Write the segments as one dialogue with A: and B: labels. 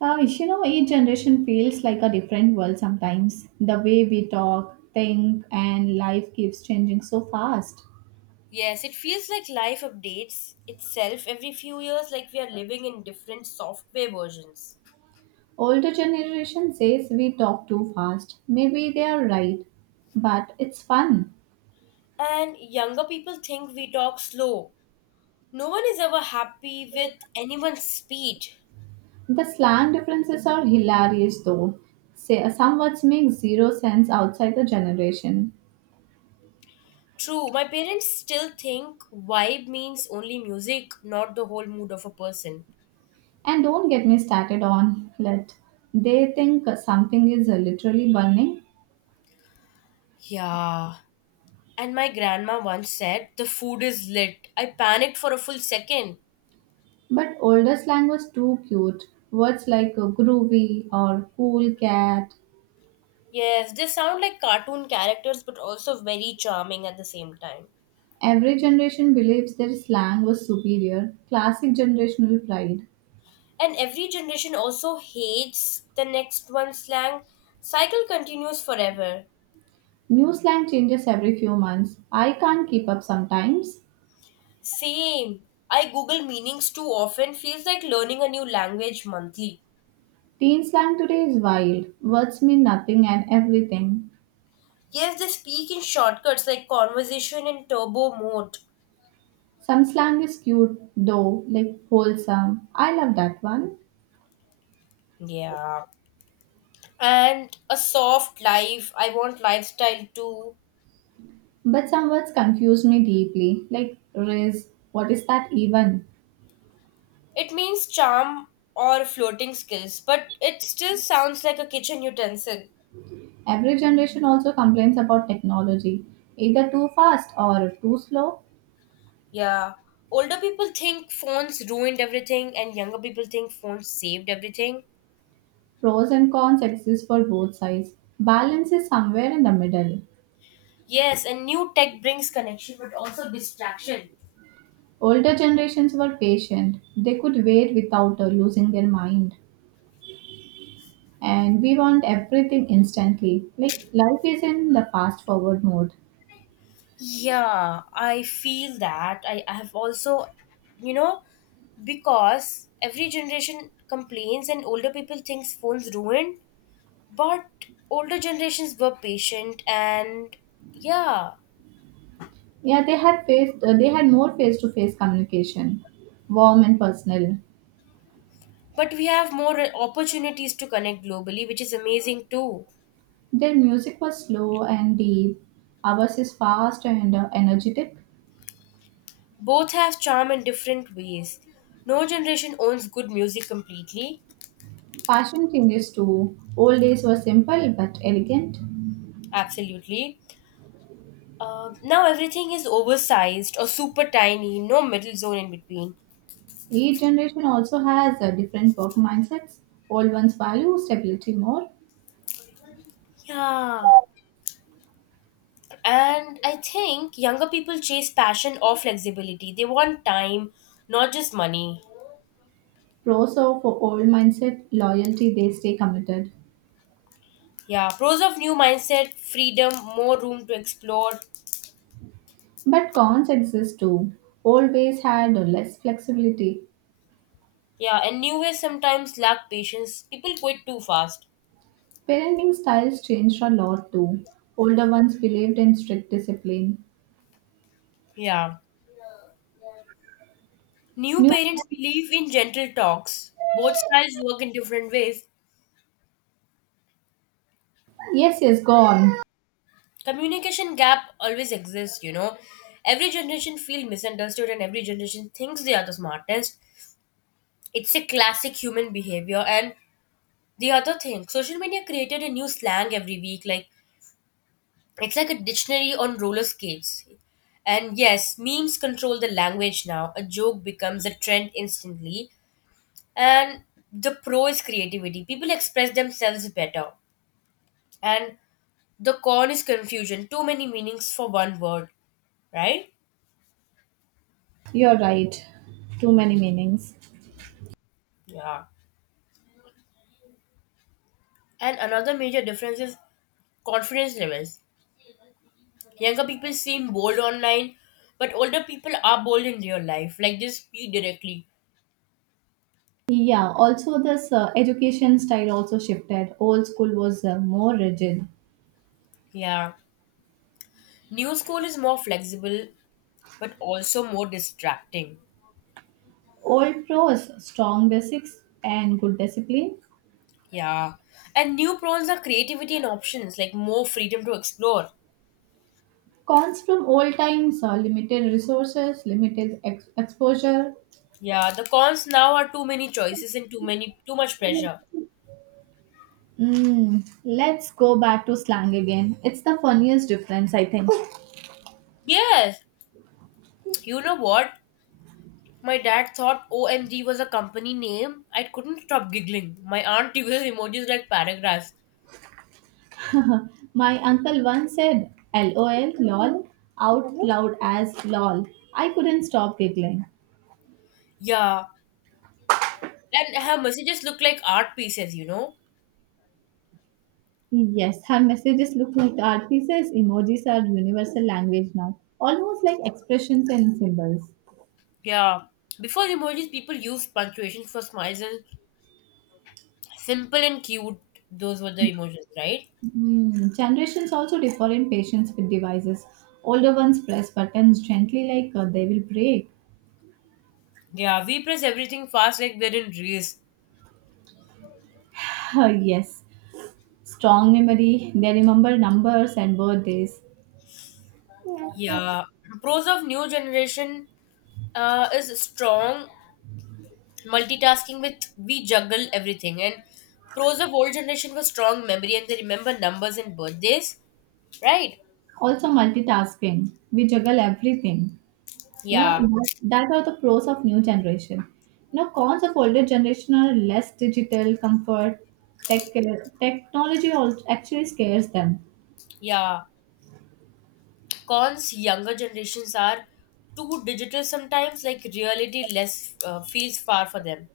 A: Each generation feels like a different world sometimes. The way we talk, think, and life keeps changing so fast.
B: Yes, it feels like life updates itself every few years, like we are living in different software versions.
A: Older generation says we talk too fast. Maybe they are right, but it's fun.
B: And younger people think we talk slow. No one is ever happy with anyone's speed.
A: The slang differences are hilarious though. Say, some words make zero sense outside the generation.
B: True, my parents still think vibe means only music, not the whole mood of a person.
A: And don't get me started on let. They think something is literally burning.
B: Yeah. And my grandma once said, The food is lit. I panicked for a full second.
A: But older slang was too cute. Words like groovy or cool cat.
B: Yes, they sound like cartoon characters, but also very charming at the same time.
A: Every generation believes their slang was superior. Classic generational pride.
B: And every generation also hates the next one's slang. Cycle continues forever.
A: New slang changes every few months. I can't keep up sometimes.
B: Same. I Google meanings too often feels like learning a new language monthly.
A: Teen slang today is wild. Words mean nothing and everything.
B: Yes, they speak in shortcuts like conversation in turbo mode.
A: Some slang is cute though, like wholesome. I love that one.
B: Yeah. And a soft life. I want lifestyle too.
A: But some words confuse me deeply, like riz. What is that even?
B: It means charm or floating skills, but it still sounds like a kitchen utensil.
A: Every generation also complains about technology, either too fast or too slow.
B: Yeah. Older people think phones ruined everything, and younger people think phones saved everything.
A: Pros and cons exist for both sides. Balance is somewhere in the middle.
B: Yes, and new tech brings connection but also distraction.
A: Older generations were patient, they could wait without losing their mind. And we want everything instantly. Like life is in the fast forward mode.
B: Yeah, I feel that. I have also, you know, because every generation complains and older people thinks phones ruined, but older generations were patient and yeah,
A: Yeah, they had more face to face communication, warm and personal.
B: but we have more opportunities to connect globally, which is amazing too.
A: Their music was slow and deep. Ours is fast and energetic.
B: Both have charm in different ways. No generation owns good music completely.
A: Fashion changes too. Old days were simple but elegant.
B: Absolutely. Now everything is oversized or super tiny, no middle zone in between.
A: Each generation also has different work mindsets. Old ones value stability more.
B: Yeah. And I think younger people chase passion or flexibility. They want time, not just money.
A: Pros of old mindset loyalty, they stay committed.
B: Yeah. Pros of new mindset, freedom, more room to explore.
A: But cons exist too. Old ways had less flexibility.
B: Yeah. And new ways sometimes lack patience. People quit too fast.
A: Parenting styles changed a lot too. Older ones believed in strict discipline.
B: Yeah. New
A: New
B: parents believe in gentle talks. Both styles work in different ways.
A: Yes, yes, gone.
B: Communication gap always exists, you know. Every generation feels misunderstood and every generation thinks they are the smartest. It's a classic human behavior. And the other thing, social media created a new slang every week. Like it's like a dictionary on roller skates. And yes, memes control the language now. A joke becomes a trend instantly. And the pro is creativity. People express themselves better. And the con is confusion, too many meanings for one word, right?
A: You're right. Too many meanings.
B: Yeah. And another major difference is confidence levels. Younger people seem bold online, but older people are bold in real life. Like they speak directly.
A: Yeah, also this education style also shifted. Old school was more rigid.
B: Yeah. New school is more flexible, but also more distracting.
A: Old pros, strong basics and good discipline.
B: Yeah. And new pros are creativity and options, like more freedom to explore.
A: Cons from old times, limited resources, limited exposure.
B: Yeah, the cons now are too many choices and too much pressure.
A: Let's go back to slang again. It's the funniest difference, I think.
B: Yes. You know what? My dad thought OMG was a company name. I couldn't stop giggling. My aunt uses emojis like paragraphs.
A: My uncle once said LOL, lol, out loud as lol. I couldn't stop giggling.
B: Yeah. And her messages look like art pieces, you know?
A: Yes, her messages look like art pieces. Emojis are universal language now, almost like expressions and symbols.
B: Yeah. Before emojis, people used punctuation for smiles and simple and cute. Those were the emojis, right?
A: Generations also differ in patience with devices. Older ones press buttons gently like they will break.
B: Yeah, we press everything fast like we're in race.
A: Ah, yes, strong memory. They remember numbers and birthdays.
B: Yeah. Pros of new generation is strong multitasking with we juggle everything, and pros of old generation was strong memory and they remember numbers and birthdays, right?
A: Also, multitasking. We juggle everything.
B: Yeah.
A: That are the pros of new generation. Now, cons of older generation are less digital comfort. tech Technology also actually scares them.
B: Yeah, cons younger generations are too digital sometimes, like reality less feels far for them.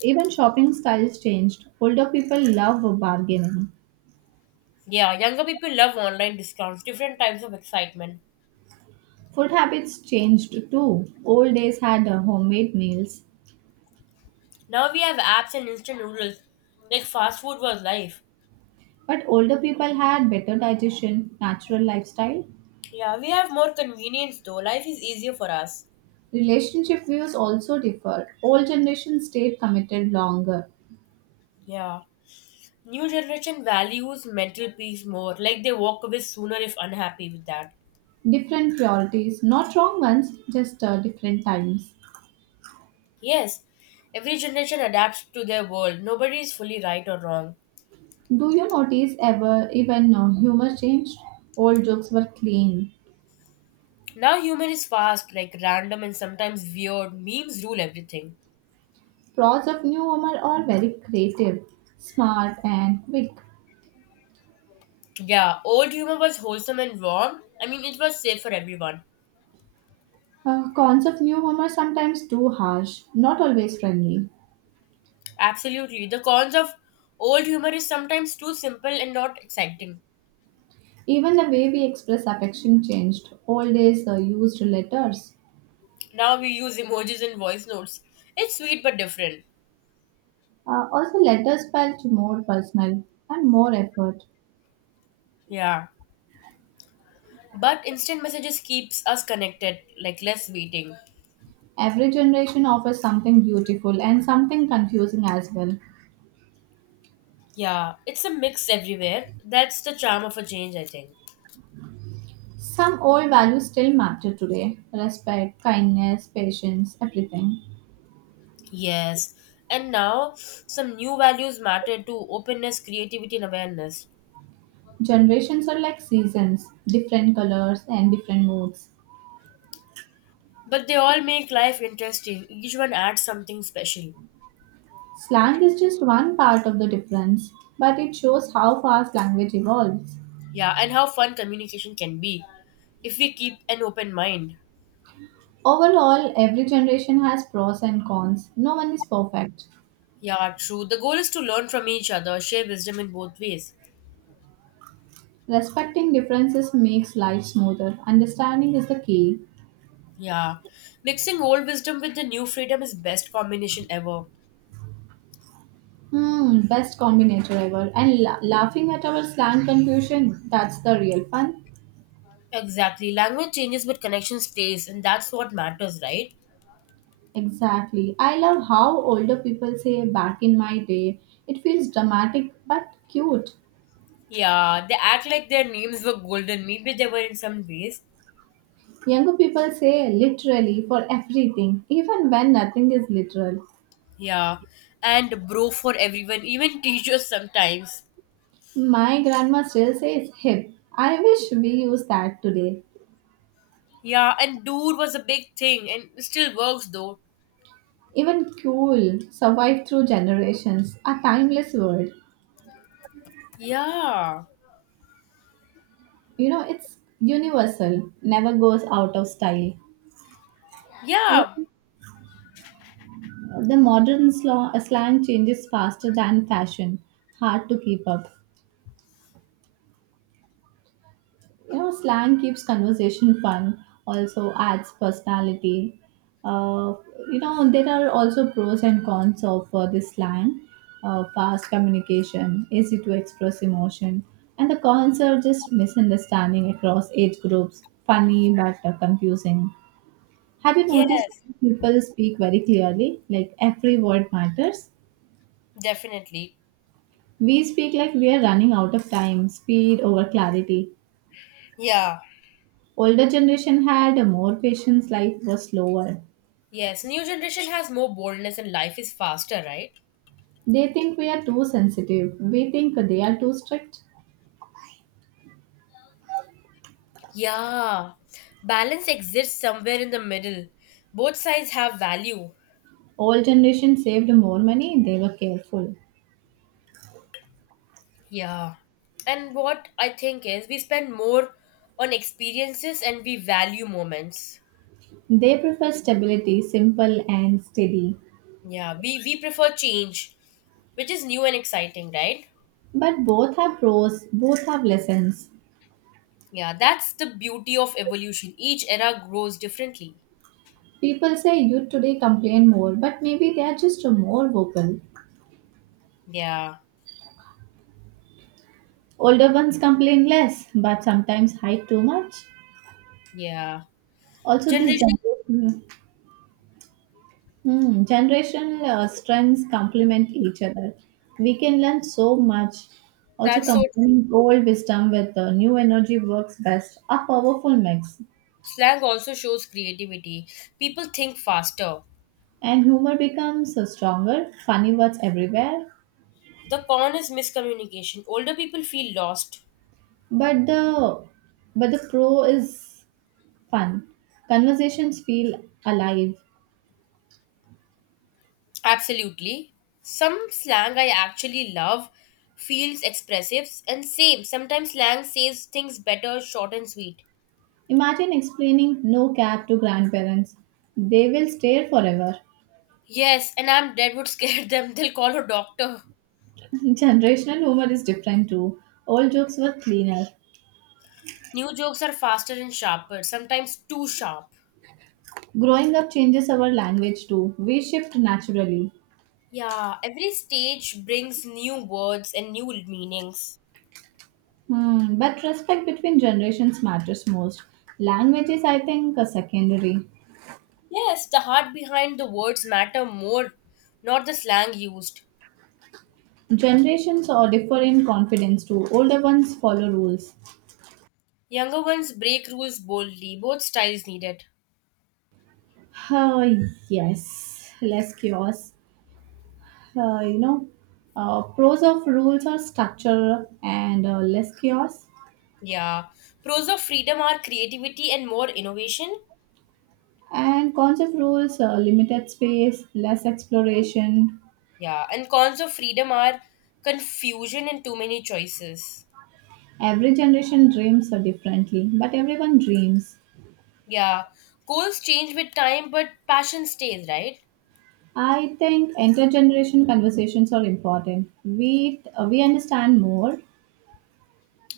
A: Even shopping styles changed. Older people love bargaining.
B: Yeah, younger people love online discounts, different types of excitement.
A: Food habits changed too. Old days had homemade meals,
B: Now we have apps and instant noodles, like fast food was life.
A: but older people had better digestion, natural lifestyle.
B: Yeah, we have more convenience though, life is easier for us.
A: Relationship views also differ. Old generation stayed committed longer.
B: Yeah. New generation values mental peace more, like they walk away sooner if unhappy with that.
A: Different priorities, not wrong ones, just different times.
B: Yes, every generation adapts to their world. Nobody is fully right or wrong.
A: Do you notice ever even humor changed? Old jokes were clean.
B: Now humor is fast, like random and sometimes weird. Memes rule everything.
A: Pros of new humor are very creative, smart, and quick.
B: Yeah, old humor was wholesome and warm. I mean, it was safe for everyone.
A: Cons of new humor sometimes too harsh, not always friendly.
B: Absolutely. The cons of old humor is sometimes too simple and not exciting.
A: Even the way we express affection changed. Old days used letters.
B: Now we use emojis and voice notes. It's sweet but different.
A: Also, letters felt more personal and more effort.
B: Yeah. But instant messages keeps us connected, like less waiting.
A: Every generation offers something beautiful and something confusing as well.
B: Yeah, it's a mix everywhere. That's the charm of a change, I think.
A: Some old values still matter today: respect, kindness, patience, everything.
B: Yes. And now some new values matter to openness, creativity, and awareness.
A: Generations are like seasons, different colors and different moods.
B: But they all make life interesting. Each one adds something special.
A: Slang is just one part of the difference, but it shows how fast language evolves.
B: Yeah, and how fun communication can be if we keep an open mind.
A: Overall, every generation has pros and cons. No one is perfect.
B: Yeah, true. The goal is to learn from each other, share wisdom in both ways.
A: Respecting differences makes life smoother. Understanding is the key.
B: Yeah. Mixing old wisdom with the new freedom is best combination ever.
A: Best combinator ever. And laughing at our slang confusion, that's the real fun.
B: Exactly. Language changes, but connection stays, and that's what matters, right?
A: Exactly. I love how older people say back in my day. It feels dramatic but cute.
B: Yeah, they act like their names were golden. Maybe they were in some ways.
A: Younger people say literally for everything, even when nothing is literal.
B: Yeah, and bro for everyone, even teachers sometimes.
A: My grandma still says hip. I wish we use that today.
B: Yeah, and dude was a big thing, and it still works though.
A: Even cool survived through generations, a timeless word.
B: Yeah,
A: It's universal, never goes out of style.
B: yeah,
A: The modern slang changes faster than fashion. Hard to keep up. Slang keeps conversation fun, also adds personality. Uh, there are also pros and cons of this slang. Fast communication, easy to express emotion. And the cons are just misunderstanding across age groups. Funny but confusing. Have you noticed
B: yes,
A: people speak very clearly? Like every word matters?
B: definitely.
A: We speak like we are running out of time, speed over clarity.
B: Yeah,
A: Older generation had more patience, life was slower.
B: yes. New generation has more boldness, and life is faster, right?
A: They think we are too sensitive. We think they are too strict.
B: Yeah, balance exists somewhere in the middle. Both sides have value.
A: Old generation saved more money, they were careful.
B: Yeah. And what I think is we spend more on experiences and we value moments.
A: They prefer stability, simple and steady.
B: Yeah, we prefer change, which is new and exciting, right?
A: But both have pros, both have lessons.
B: Yeah, that's the beauty of evolution. Each era grows differently.
A: People say youth today complain more, but maybe they are just more vocal.
B: Yeah,
A: Older ones complain less, but sometimes hide too much.
B: yeah.
A: Also,
B: Generation,
A: generational strengths complement each other. We can learn so much. Also,
B: that's so true.
A: combining old wisdom with new energy works best, a powerful mix.
B: Slang also shows creativity. People think faster.
A: And humor becomes stronger, funny words everywhere.
B: The con is miscommunication. Older people feel lost.
A: But the but the pro is fun. Conversations feel alive.
B: Absolutely. Some slang I actually love feels expressive and same. Sometimes slang says things better, short and sweet.
A: Imagine explaining no cap to grandparents. They will stare forever.
B: Yes, and I'm dead would scare them. They'll call a doctor.
A: Generational humor is different too. Old jokes were cleaner.
B: New jokes are faster and sharper, sometimes too sharp.
A: Growing up changes our language too. We shift naturally.
B: Yeah, every stage brings new words and new meanings.
A: But respect between generations matters most. Language is, I think, a secondary.
B: Yes, the heart behind the words matter more, not the slang used.
A: Generations all differ in confidence too. Older ones follow rules.
B: Younger ones break rules boldly, both styles needed.
A: Ah, yes, less chaos. Uh, you know, Pros of rules are structure and less chaos.
B: Yeah. Pros of freedom are creativity and more innovation.
A: And cons of rules, limited space, less exploration.
B: Yeah. And cons of freedom are confusion and too many choices.
A: Every generation dreams so differently, but everyone dreams.
B: Yeah. Goals change with time, but passion stays, right?
A: I think intergeneration conversations are important. We understand more.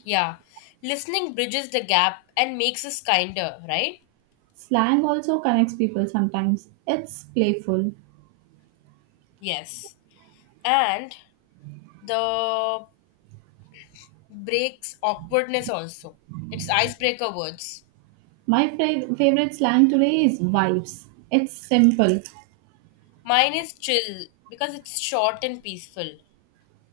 B: Yeah. Listening bridges the gap and makes us kinder, right?
A: Slang also connects people sometimes. It's playful.
B: Yes. And the breaks awkwardness also. It's icebreaker words.
A: My favorite slang today is vibes. It's simple.
B: Mine is chill because it's short and peaceful.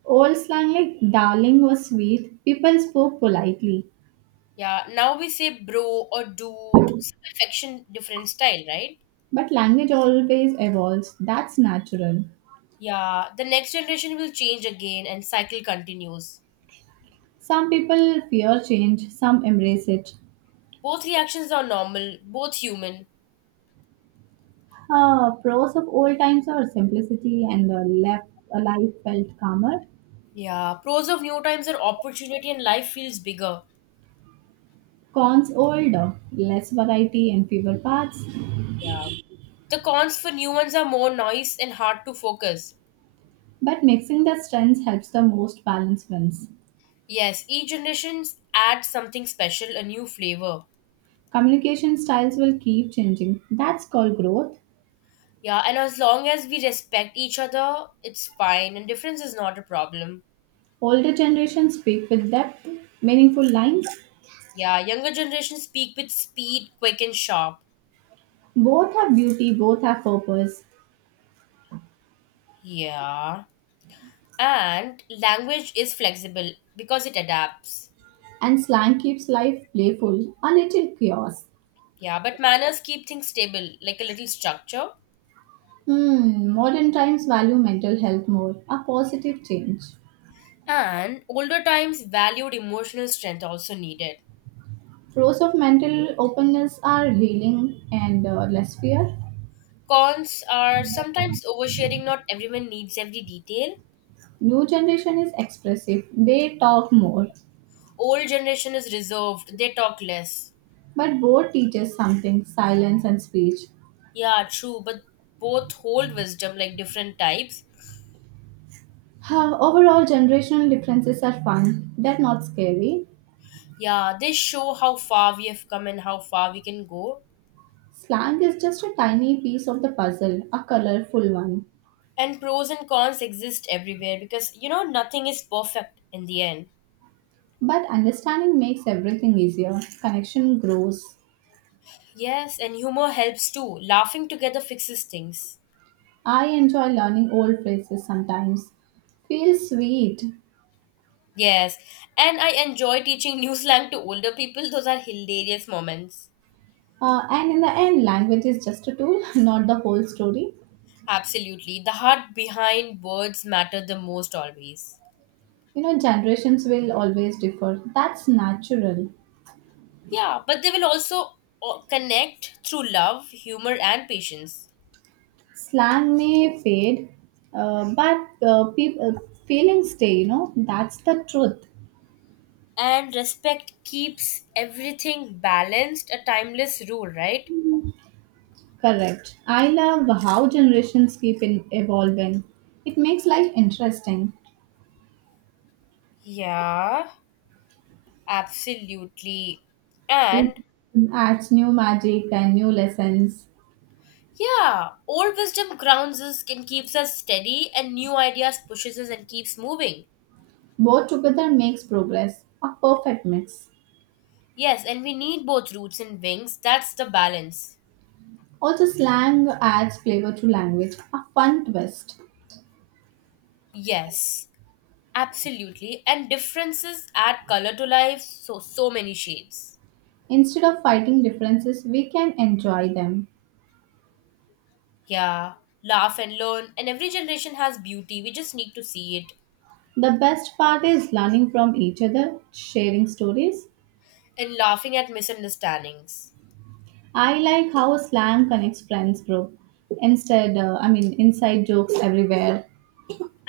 A: Old slang like darling was sweet. People spoke politely,
B: Yeah, now we say bro or dude, some affection, different style, right?
A: but language always evolves. That's natural.
B: Yeah, the next generation will change again and cycle continues.
A: Some people fear change, some embrace it.
B: Both reactions are normal, both human.
A: Pros of old times are simplicity and a life felt calmer.
B: Yeah, pros of new times are opportunity and life feels bigger.
A: Cons older, less variety and fewer paths.
B: Yeah. The cons for new ones are more noise and hard to focus.
A: But mixing the strengths helps the most balanced wins.
B: Yes, each generation adds something special, a new flavor.
A: Communication styles will keep changing. That's called growth.
B: Yeah, and as long as we respect each other, it's fine and difference is not a problem.
A: Older generations speak with depth, meaningful lines.
B: Yeah, younger generations speak with speed, quick and sharp.
A: Both have beauty, both have purpose.
B: Yeah. And language is flexible because it adapts.
A: And slang keeps life playful, a little chaos.
B: Yeah, but manners keep things stable, like a little structure.
A: Modern times value mental health more, a positive change.
B: And older times valued emotional strength also needed.
A: Pros of mental openness are healing and less fear.
B: Cons are sometimes oversharing, not everyone needs every detail.
A: New generation is expressive. They talk more,
B: Old generation is reserved, they talk less.
A: but both teaches something, silence and speech.
B: Yeah, true, but both hold wisdom like different types.
A: Overall, generational differences are fun. They're not scary.
B: Yeah, they show how far we have come and how far we can go.
A: Slang is just a tiny piece of the puzzle, a colorful one.
B: And pros and cons exist everywhere because you know nothing is perfect in the end.
A: But understanding makes everything easier. Connection grows.
B: Yes, and humor helps too, laughing together fixes things.
A: I enjoy learning old phrases sometimes. Feels sweet.
B: Yes, and I enjoy teaching new slang to older people, those are hilarious moments.
A: And in the end, language is just a tool, not the whole story.
B: Absolutely, the heart behind words matter the most always.
A: Generations will always differ. That's natural.
B: Yeah, but they will also connect through love, humor and patience.
A: Slang may fade, but feelings stay, that's the truth.
B: And respect keeps everything balanced, a timeless rule, right?
A: Correct. I love how generations keep in evolving. It makes life interesting.
B: Yeah. Absolutely.
A: It
B: And
A: adds new magic and new lessons.
B: yeah, old wisdom grounds us and keeps us steady, and new ideas pushes us and keeps moving.
A: Both together makes progress, a perfect mix.
B: Yes, and we need both roots and wings. That's the balance.
A: Also, slang adds flavor to language, a fun twist.
B: Yes, absolutely. And differences add color to life, so so many shades.
A: Instead of fighting differences, we can enjoy them.
B: Yeah, laugh and learn, and every generation has beauty. We just need to see it.
A: The best part is learning from each other, sharing stories.
B: And laughing at misunderstandings.
A: I like how slang connects friends group. Instead, I mean, inside jokes everywhere.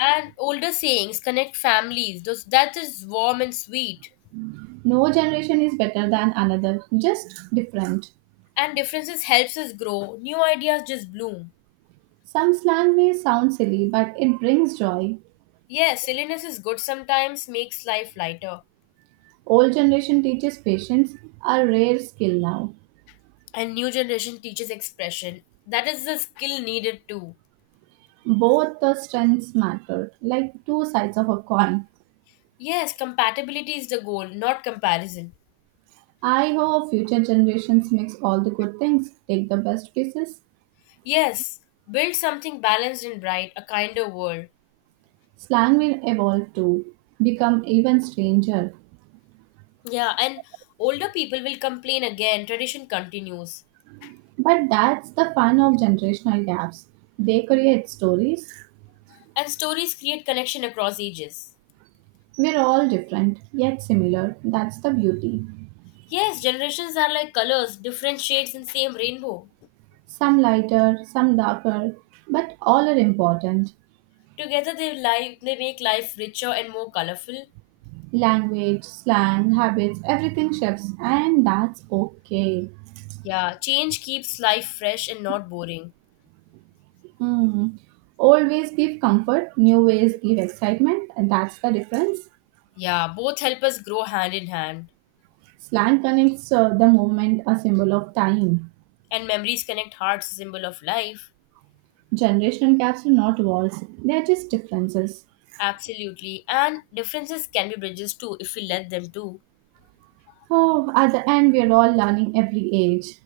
B: And older sayings connect families. Those that is warm and sweet.
A: No generation is better than another, just different.
B: And differences helps us grow, new ideas just bloom.
A: Some slang may sound silly, but it brings joy.
B: Yes, silliness is good sometimes, makes life lighter.
A: Old generation teaches patience, a rare skill now.
B: And new generation teaches expression, that is the skill needed too.
A: Both the strengths matter, like two sides of a coin.
B: Yes, compatibility is the goal, not comparison.
A: I hope future generations mix all the good things, take the best pieces.
B: Yes, build something balanced and bright, a kinder world.
A: Slang will evolve too, become even stranger.
B: Yeah, and older people will complain again, tradition continues.
A: But that's the fun of generational gaps. They create stories.
B: And stories create connection across ages.
A: We're all different, yet similar. That's the beauty.
B: Yes, generations are like colors, different shades in same rainbow.
A: Some lighter, some darker, but all are important.
B: Together they life they make life richer and more colorful.
A: Language, slang, habits, everything shifts, and that's okay.
B: Yeah, change keeps life fresh and not boring.
A: Mm. Old ways give comfort, new ways give excitement, and that's the difference.
B: Yeah, both help us grow hand in hand.
A: Slang connects the movement, a symbol of time.
B: And memories connect hearts, a symbol of life.
A: Generation gaps are not walls, they are just differences.
B: Absolutely. And differences can be bridges too if we let them to.
A: So, at the end, we are all learning every age.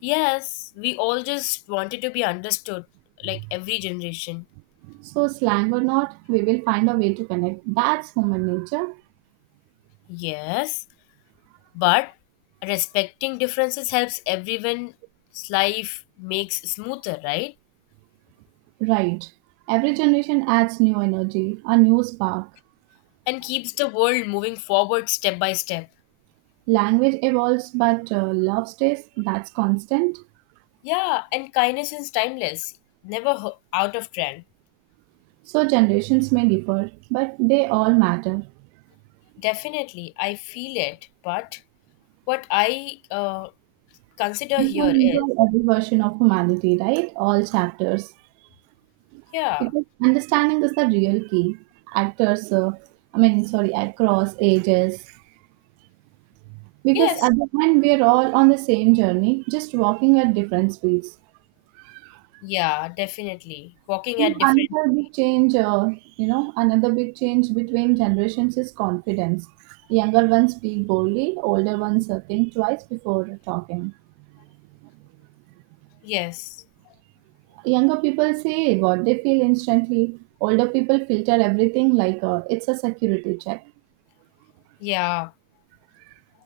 B: Yes, we all just wanted to be understood, like every generation.
A: So, slang or not, we will find a way to connect. That's human nature.
B: Yes, but respecting differences helps everyone's life makes smoother, right?
A: Right. Every generation adds new energy, a new spark.
B: And keeps the world moving forward step by step.
A: Language evolves, but love stays. That's constant.
B: Yeah, and kindness is timeless, never ho- out of trend.
A: So generations may differ, but they all matter.
B: Definitely, I feel it. But what I consider
A: We can
B: here is,
A: enjoy every version of humanity, right? All chapters.
B: yeah,
A: Because understanding is the real key. Actors, I mean, sorry, across ages. Because
B: yes,
A: at the end, we are all on the same journey, just walking at different speeds.
B: yeah, definitely. Walking
A: You know,
B: at different,
A: another big change, uh, Another big change between generations is confidence. Younger ones speak boldly, older ones think twice before talking.
B: yes,
A: Younger people say what they feel instantly. Older people filter everything like it's a security check.
B: yeah,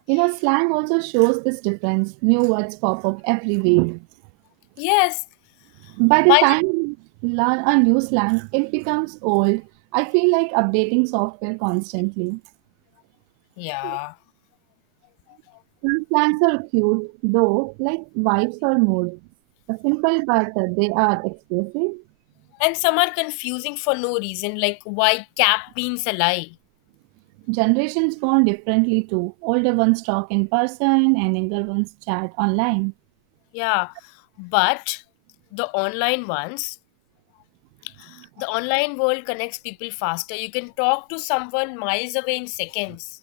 A: Slang also shows this difference. New words pop up every week.
B: yes.
A: By the
B: But
A: time you learn a new slang, it becomes old. I feel like updating software constantly.
B: yeah,
A: Some slangs are cute, though, like vibes or mood. A simple, but they are expressive.
B: and some are confusing for no reason, like why cap means a lie.
A: Generations bond differently too. Older ones talk in person, and younger ones chat online.
B: Yeah, but the online ones the online world connects people faster. You can talk to someone miles away in seconds.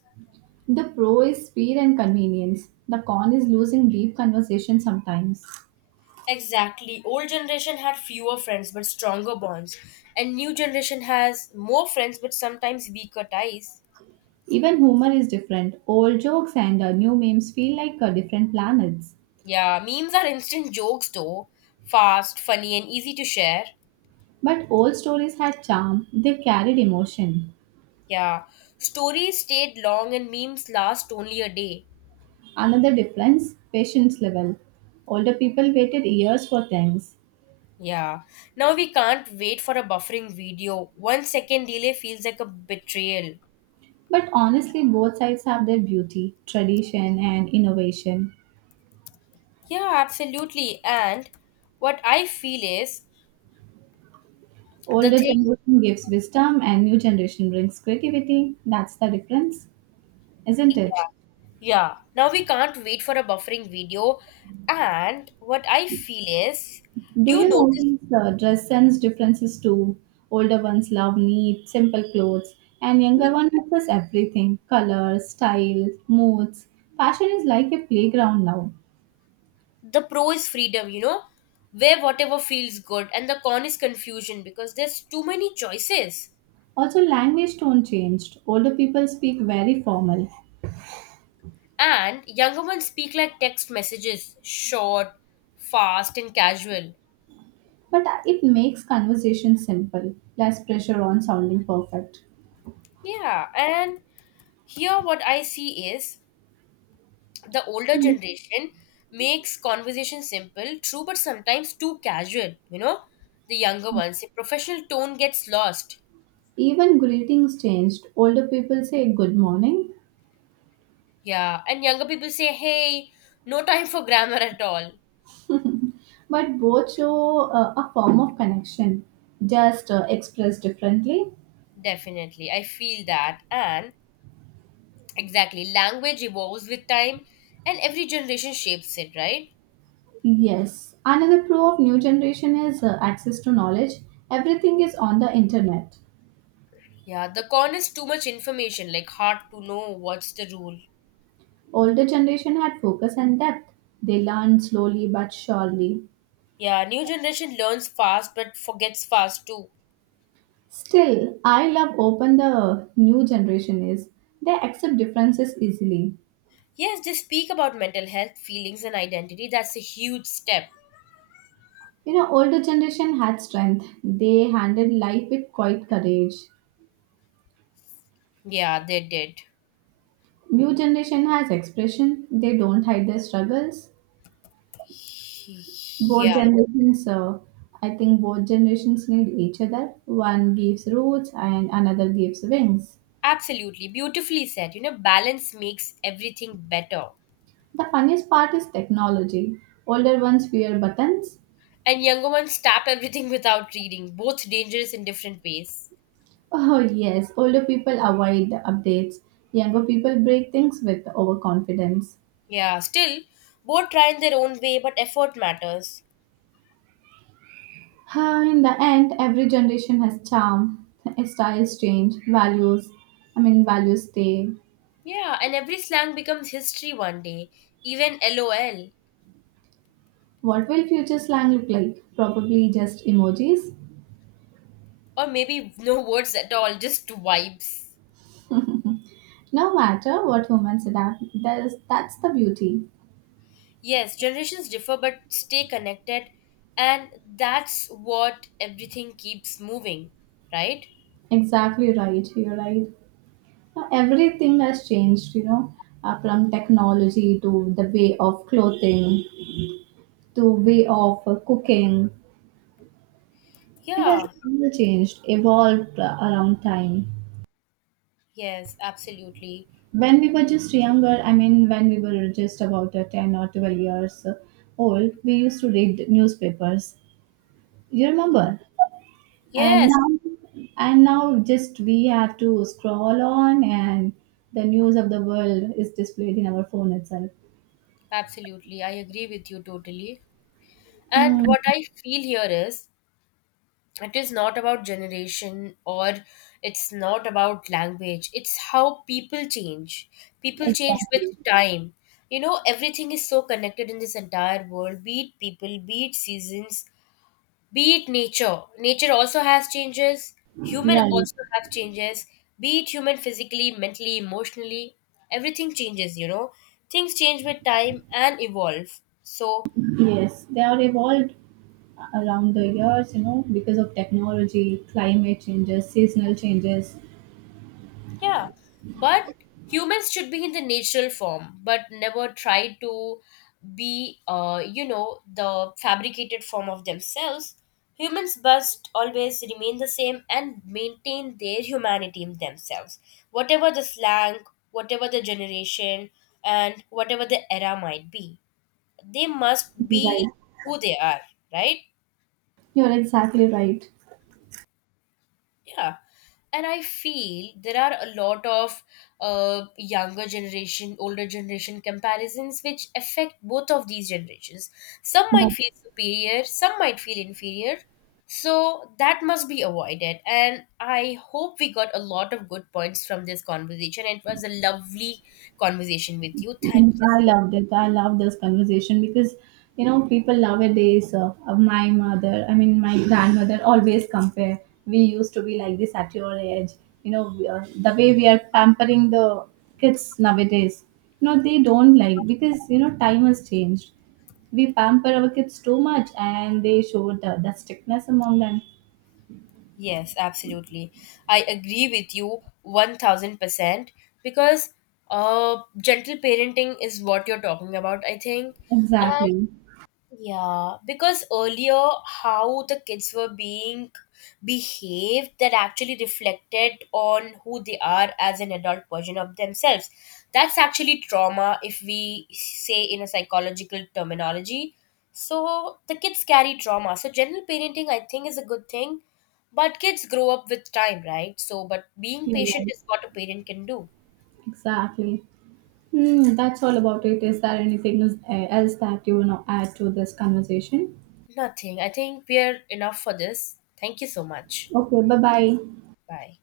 A: The pro is speed and convenience. The con is losing deep conversation sometimes.
B: Exactly. Old generation had fewer friends but stronger bonds, and new generation has more friends but sometimes weaker ties.
A: Even humor is different. Old jokes and new memes feel like different planets.
B: Yeah, memes are instant jokes though, fast, funny, and easy to share.
A: But old stories had charm, they carried emotion.
B: Yeah, stories stayed long and memes last only a day.
A: Another difference patience level. Older people waited years for things.
B: Yeah, now we can't wait for a buffering video. 1 second delay feels like a betrayal.
A: But honestly, both sides have their beauty, tradition, and innovation.
B: Yeah, absolutely. And what I feel is the
A: Older
B: thing,
A: generation gives wisdom, and new generation brings creativity. That's the difference, isn't it?
B: yeah, yeah. Now we can't wait for a buffering video. And what I feel is,
A: Do
B: do you
A: you
B: notice,
A: notice dress sense differences too? Older ones love neat, simple clothes, and
B: yeah,
A: younger ones prefers everything colors, style, moods. Fashion is like a playground now.
B: the pro is freedom, where whatever feels good, and the con is confusion because there's too many choices.
A: Also, language tone changed. Older people speak very formal,
B: And younger ones speak like text messages, short, fast, and casual.
A: but it makes conversation simple, less pressure on sounding perfect.
B: Yeah, and here what I see is the older generation makes conversation simple, true, but sometimes too casual, you know? The younger ones, the professional tone gets lost.
A: Even greetings changed. Older people say good morning,
B: Yeah, and younger people say, hey, no time for grammar at all.
A: but both show a form of connection, just expressed differently.
B: Definitely, I feel that. And exactly, language evolves with time, and every generation shapes it, right?
A: Yes, another pro of new generation is access to knowledge. Everything is on the internet.
B: Yeah, the con is too much information, like hard to know what's the rule.
A: Older generation had focus and depth. They learned slowly but surely.
B: Yeah, new generation learns fast but forgets fast too.
A: Still, I love open the new generation is. They accept differences easily.
B: Yes, they speak about mental health, feelings, and identity. That's a huge step.
A: Older generation had strength. They handled life with quite courage.
B: Yeah, they did.
A: New generation has expression. They don't hide their struggles. Both
B: Yeah,
A: generations I think both generations need each other. One gives roots and another gives wings.
B: absolutely. Beautifully said. You know, balance makes everything better.
A: The funniest part is technology. Older ones fear buttons.
B: And younger ones tap everything without reading, both dangerous in different ways.
A: Oh yes, older people avoid the updates. Younger people break things with overconfidence.
B: Yeah, still, both try in their own way, but effort matters.
A: Ah, in the end, every generation has charm. Styles change values, I mean, values stay.
B: Yeah, and every slang becomes history one day, even LOL.
A: What will future slang look like? Probably just emojis.
B: Or maybe no words at all, just vibes.
A: No matter what humans adapt, that's the beauty.
B: Yes, generations differ but stay connected, and that's what everything keeps moving, right?
A: Exactly right, you're right. Now, everything has changed, from technology to the way of clothing to way of cooking. It has
B: Yeah,
A: all changed, evolved around time.
B: yes, absolutely.
A: When we were just younger, I mean, when we were just about 10 or 12 years old, we used to read newspapers. You remember? and
B: Yes,
A: now and now just we have to scroll on, and the news of the world is displayed in our phone itself.
B: absolutely. I agree with you totally. And
A: Hmm.
B: what I feel here is, it is not about generation or it's not about language, it's how people change. People change with
A: Exactly
B: time. You know, everything is so connected in this entire world, be it people, be it seasons, be it nature. Nature also has changes, human
A: right.
B: also have changes, be it human physically, mentally, emotionally. Everything changes. Things change with time and evolve. So
A: Yes, they are evolved around the years, because of technology, climate changes, seasonal changes.
B: yeah, but humans should be in the natural form, but never try to be the fabricated form of themselves. Humans must always remain the same and maintain their humanity in themselves, whatever the slang, whatever the generation, and whatever the era might be. They must be
A: Right.
B: who they are, right?
A: You're exactly right.
B: Yeah. And I feel there are a lot of younger generation, older generation comparisons which affect both of these generations. Some might
A: That
B: feel superior, some might feel inferior. So that must be avoided. And I hope we got a lot of good points from this conversation. It was a lovely conversation with you. Thank you
A: I
B: so.
A: loved it. I love this conversation because people nowadays. My mother, I mean my grandmother, always compare. We used to be like this at your age. You know, the way we are pampering the kids nowadays. No, they don't like because time has changed. We pamper our kids too much, and they show the strictness among them.
B: Yes, absolutely. I agree with you 1000% because gentle parenting is what you're talking about, I think.
A: Exactly.
B: Yeah, because earlier how the kids were being behaved, that actually reflected on who they are as an adult version of themselves. That's actually trauma, if we say in a psychological terminology. So the kids carry trauma. So general parenting, I think, is a good thing, but kids grow up with time, right? So, but being
A: You're
B: patient
A: right.
B: is what a parent can do.
A: Exactly. That's all about it. Is there anything else that you want to add to this conversation?
B: Nothing. I think we are enough for this. Thank you so much.
A: Okay, bye bye.
B: Bye.